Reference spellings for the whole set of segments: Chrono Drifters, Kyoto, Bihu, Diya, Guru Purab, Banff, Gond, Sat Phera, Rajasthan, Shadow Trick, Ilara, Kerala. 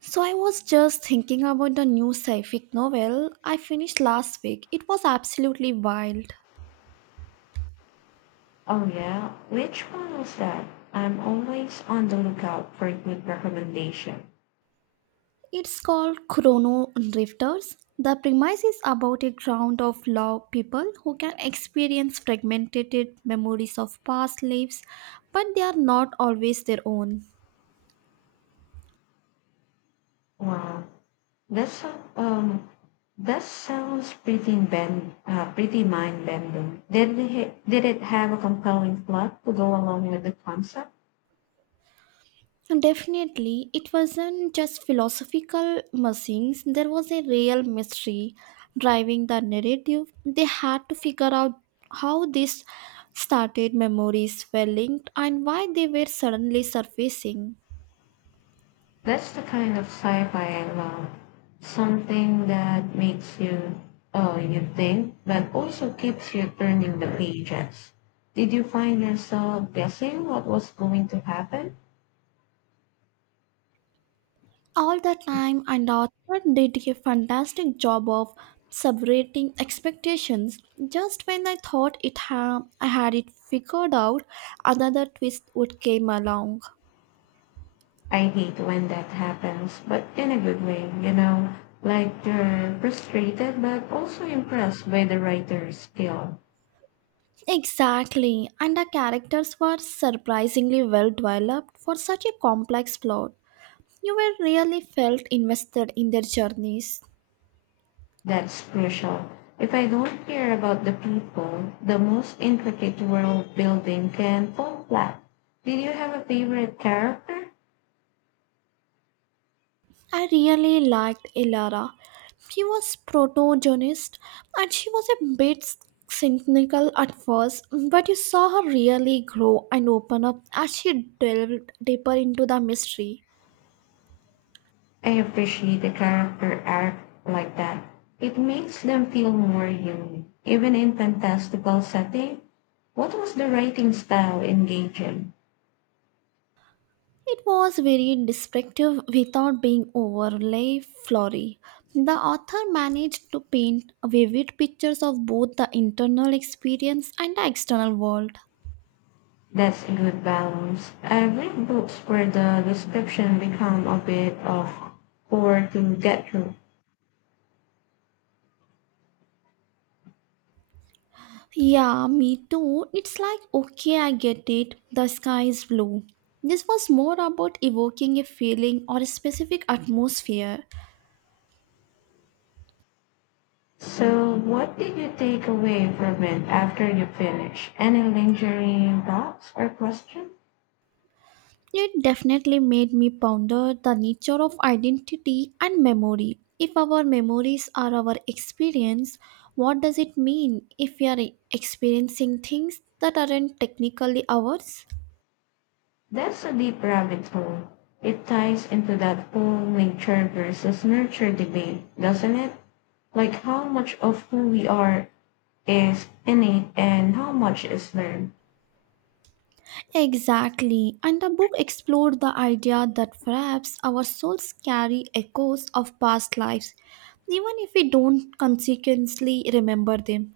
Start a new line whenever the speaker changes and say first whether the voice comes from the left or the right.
right: So I was just thinking about the new sci-fic novel I finished last week. It was absolutely wild.
left: "Oh, yeah? Which one was that? I'm always on the lookout for a good recommendation."
right: It's called Chrono Drifters. The premise is about a ground of law people who can experience fragmented memories of past lives, but they are not always their own.
left: Wow, that's um that sounds pretty mind bending. Did it have a compelling plot to go along with the concept?
right: Definitely, it wasn't just philosophical musings, there was a real mystery driving the narrative. They had to figure out how this started, memories were linked, and why they were suddenly surfacing.
left: That's the kind of sci-fi I love. Something that makes you oh, you think, but also keeps you turning the pages. Did you find yourself guessing what was going to happen?
right: All the time, and author did a fantastic job of subverting expectations. Just when I thought I had it figured out, another twist would came along.
left: I hate when that happens, but in a good way, like they're frustrated but also impressed by the writer's skill.
right: Exactly, and the characters were surprisingly well developed for such a complex plot. You were really felt invested in their journeys.
left: That's crucial. If I don't care about the people, the most intricate world building can fall flat. Did you have a favorite character?
right: I really liked Ilara. She was protagonist and she was a bit cynical at first, but you saw her really grow and open up as she delved deeper into the mystery.
left: I appreciate the character arc like that. It makes them feel more human, even in fantastical setting. What was the writing style engaging?
right: It was very descriptive without being overly flowery. The author managed to paint vivid pictures of both the internal experience and the external world.
left: That's a good balance. I've read books where the description become a bit of chore to get through.
right: Yeah, me too. It's like, okay, I get it. The sky is blue. This was more about evoking a feeling or a specific atmosphere.
left: So what did you take away from it after you finished? Any lingering thoughts or questions?
right: It definitely made me ponder the nature of identity and memory. If our memories are our experience, what does it mean if we are experiencing things that aren't technically ours?
left: That's a deep rabbit hole. It ties into that whole nature versus nurture debate, doesn't it? Like how much of who we are is innate and how much is learned.
right: Exactly, and the book explored the idea that perhaps our souls carry echoes of past lives, even if we don't consequently remember them.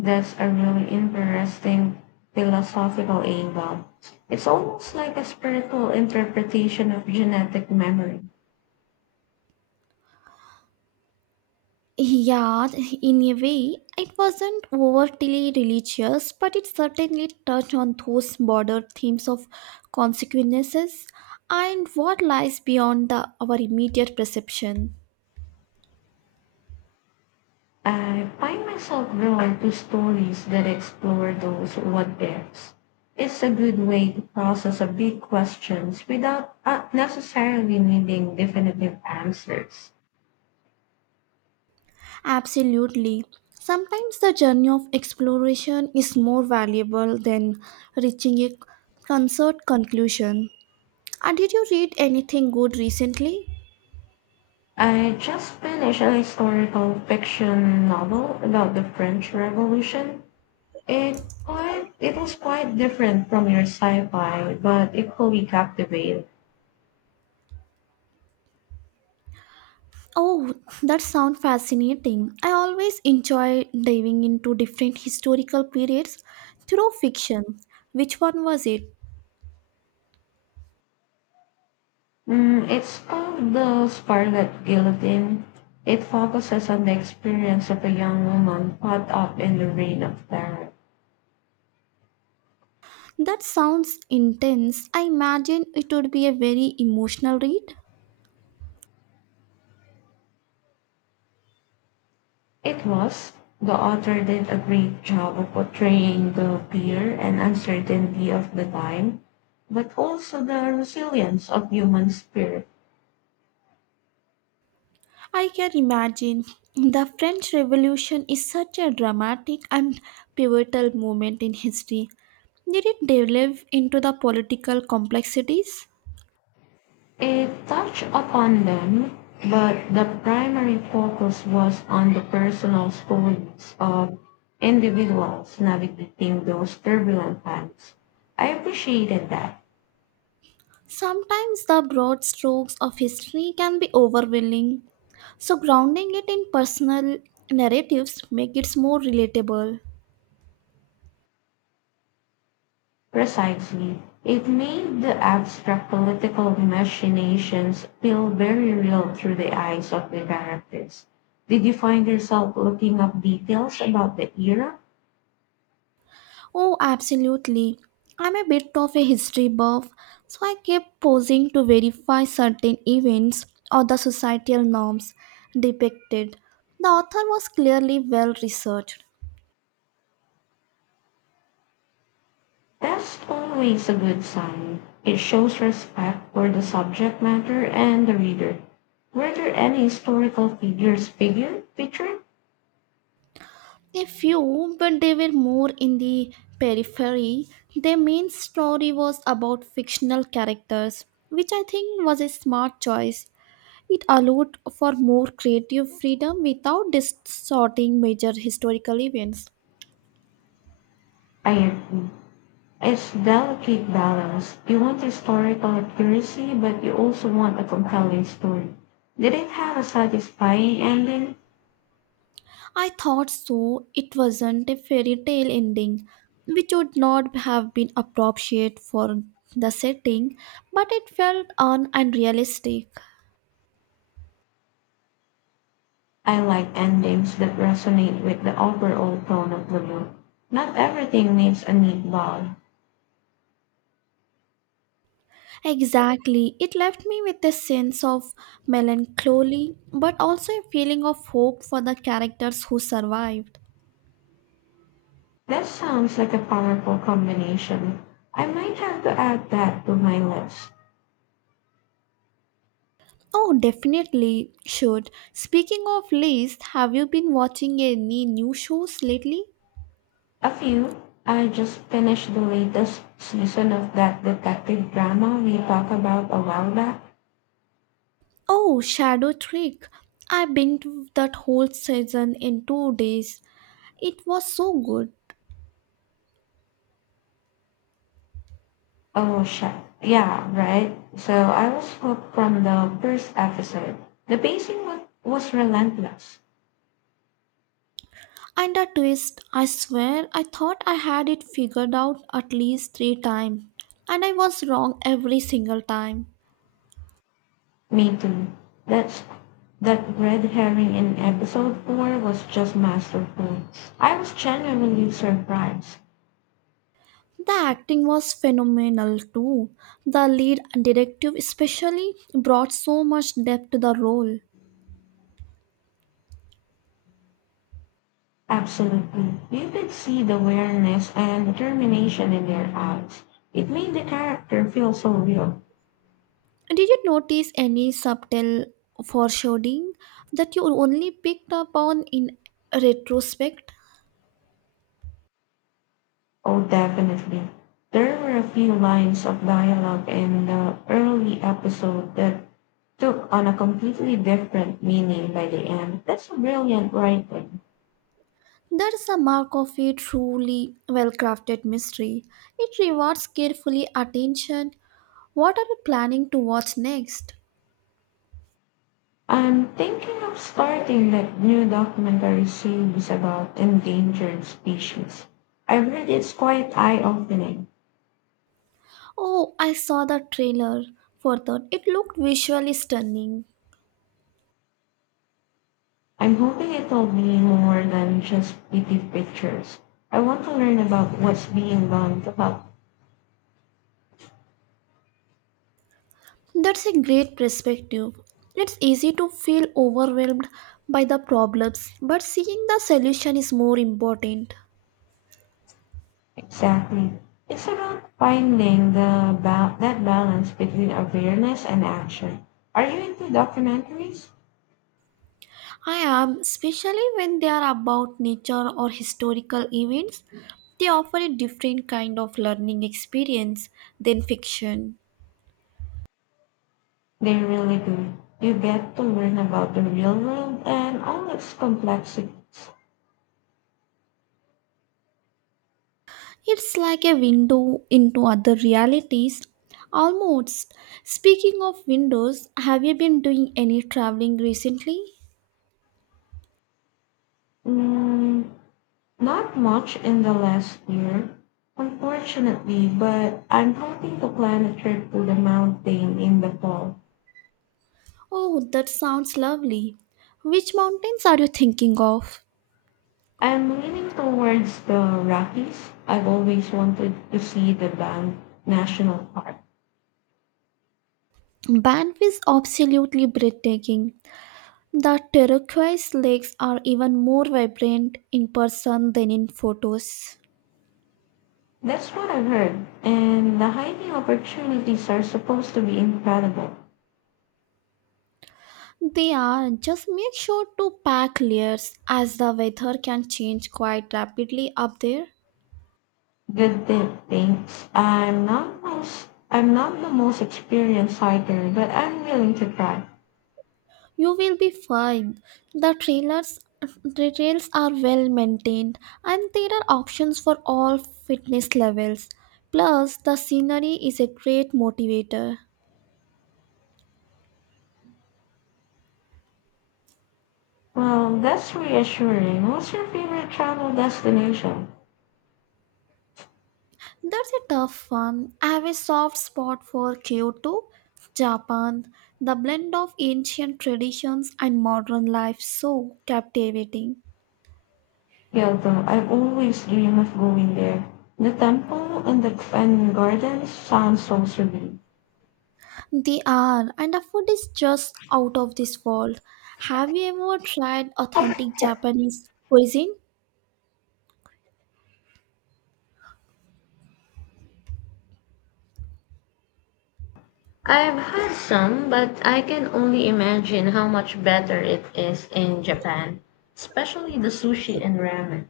left: That's a really interesting philosophical angle. It's almost like a spiritual interpretation of genetic memory.
right: Yeah, in a way, it wasn't overtly religious, but it certainly touched on those broader themes of consequences and what lies beyond the, our immediate perception.
left: I find myself drawn to stories that explore those what ifs. It's a good way to process a big questions without necessarily needing definitive answers.
right: Absolutely. Sometimes the journey of exploration is more valuable than reaching a concert conclusion. And did you read anything good recently?
left: I just finished a historical fiction novel about the French Revolution. It was quite different from your sci-fi, but equally captivating.
right: Oh, that sounds fascinating. I always enjoy diving into different historical periods through fiction. Which one was it?
left: Mm, it's called The Scarlet Guillotine. It focuses on the experience of a young woman caught up in the reign of terror.
right: That sounds intense. I imagine it would be a very emotional read.
left: It was. The author did a great job of portraying the fear and uncertainty of the time, but also the resilience of human spirit.
right: I can imagine. The French Revolution is such a dramatic and pivotal moment in history. Did it delve into the political complexities?
left: It touched upon them, but the primary focus was on the personal stories of individuals navigating those turbulent times. I appreciated that.
right: Sometimes the broad strokes of history can be overwhelming, so grounding it in personal narratives make it more relatable.
left: Precisely, it made the abstract political machinations feel very real through the eyes of the characters. Did you find yourself looking up details about the era?
right: Oh, absolutely. I'm a bit of a history buff, so I kept posing to verify certain events or the societal norms depicted. The author was clearly well researched.
left: That's always a good sign. It shows respect for the subject matter and the reader. Were there any historical figures figure featured?
right: A few, but they were more in the periphery. Their main story was about fictional characters, which I think was a smart choice. It allowed for more creative freedom without distorting major historical events.
left: I agree. It's delicate balance. You want historical accuracy, but you also want a compelling story. Did it have a satisfying ending?
right: I thought so, it wasn't a fairy tale ending, which would not have been appropriate for the setting, but it felt un and realistic.
left: I like endings that resonate with the overall tone of the book. Not everything needs a neat bow.
right: Exactly. It left me with a sense of melancholy, but also a feeling of hope for the characters who survived.
left: That sounds like a powerful combination. I might have to add that to my list.
right: Oh, definitely should. Speaking of list, have you been watching any new shows lately?
left: A few. I just finished the latest season of that detective drama we talked about a while back.
right: Oh, Shadow Trick. I binged that whole season in 2 days. It was so good.
left: Oh, shit. Yeah, right. So I was hooked from the first episode. The pacing was relentless.
right: And a twist, I swear, I thought I had it figured out at least 3 times. And I was wrong every single time.
left: Me too. That's that red herring in episode 4 was just masterful. I was genuinely surprised.
right: The acting was phenomenal too. The lead detective, especially, brought so much depth to the role.
left: Absolutely. You could see the awareness and determination in their eyes. It made the character feel so real.
right: Did you notice any subtle foreshadowing that you only picked up on in retrospect?
left: Oh, definitely. There were a few lines of dialogue in the early episode that took on a completely different meaning by the end. That's a brilliant writing.
right: That's the mark of a truly well crafted mystery. It rewards carefully attention. What are you planning to watch next?
left: I'm thinking of starting that new documentary series about endangered species. I've heard it's quite eye-opening.
right: Oh, I saw the trailer for that. It looked visually stunning.
left: I'm hoping it will be more than just pretty pictures. I want to learn about what's being done to help.
right: That's a great perspective. It's easy to feel overwhelmed by the problems, but seeing the solution is more important.
left: Exactly. It's about finding that balance between awareness and action. Are you into documentaries?
right: I am, especially when they are about nature or historical events, they offer a different kind of learning experience than fiction.
left: They really do. You get to learn about the real world and all its complexities.
right: It's like a window into other realities. Almost. Speaking of windows, have you been doing any traveling recently?
left: Mm, not much in the last year, unfortunately, but I'm hoping to plan a trip to the mountain in the fall.
right: Oh, that sounds lovely. Which mountains are you thinking of?
left: I'm leaning towards the Rockies. I've always wanted to see the Banff National Park.
right: Banff is absolutely breathtaking. The turquoise lakes are even more vibrant in person than in photos.
left: That's what I've heard. And the hiking opportunities are supposed to be incredible.
right: They are. Just make sure to pack layers as the weather can change quite rapidly up there.
left: Good tip, thanks. I'm not the most experienced hiker, but I'm willing to try.
right: You will be fine. The trailers the trails are well maintained and there are options for all fitness levels. Plus, the scenery is a great motivator.
left: Well, that's reassuring. What's your favorite travel destination?
right: That's a tough one. I have a soft spot for Kyoto, Japan. The blend of ancient traditions and modern life so captivating.
left: Kyoto. I've always dreamed of going there. The temple and the and gardens sound so serene.
right: They are, and the food is just out of this world. Have you ever tried authentic Japanese cuisine?
left: I've had some, but I can only imagine how much better it is in Japan, especially the sushi and ramen.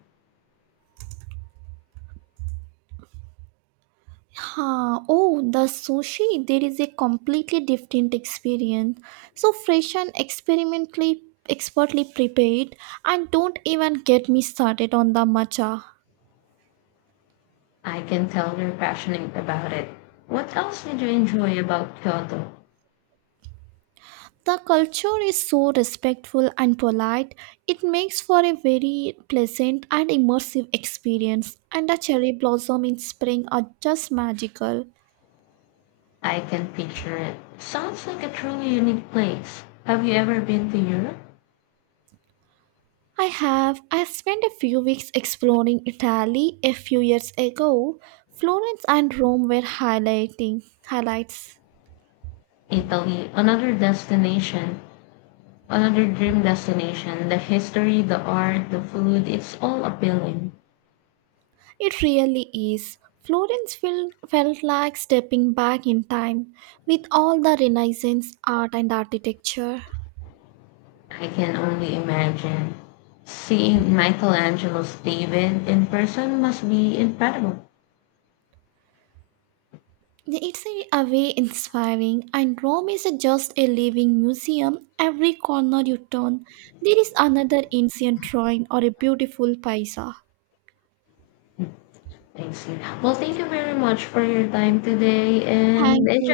right: Huh. Oh, the sushi, there is a completely different experience. So fresh and experimentally expertly prepared, and don't even get me started on the matcha.
left: I can tell you're passionate about it. What else did you enjoy about Kyoto?
right: The culture is so respectful and polite. It makes for a very pleasant and immersive experience and the cherry blossom in spring are just magical.
left: I can picture it. Sounds like a truly unique place. Have you ever been to Europe?
right: I have. I spent a few weeks exploring Italy a few years ago. Florence and Rome were highlighting highlights.
left: Italy, another dream destination. The history, the art, the food, it's all appealing.
right: It really is. Florence felt like stepping back in time with all the Renaissance art and architecture.
left: I can only imagine. Seeing Michelangelo's David in person must be incredible.
right: It's in a way inspiring, and Rome is just a living museum. Every corner you turn, there is another ancient ruin or a beautiful paisa.
left: I see. Well, thank you very much for your time today and
right: Thank
left: enjoy.
right: you.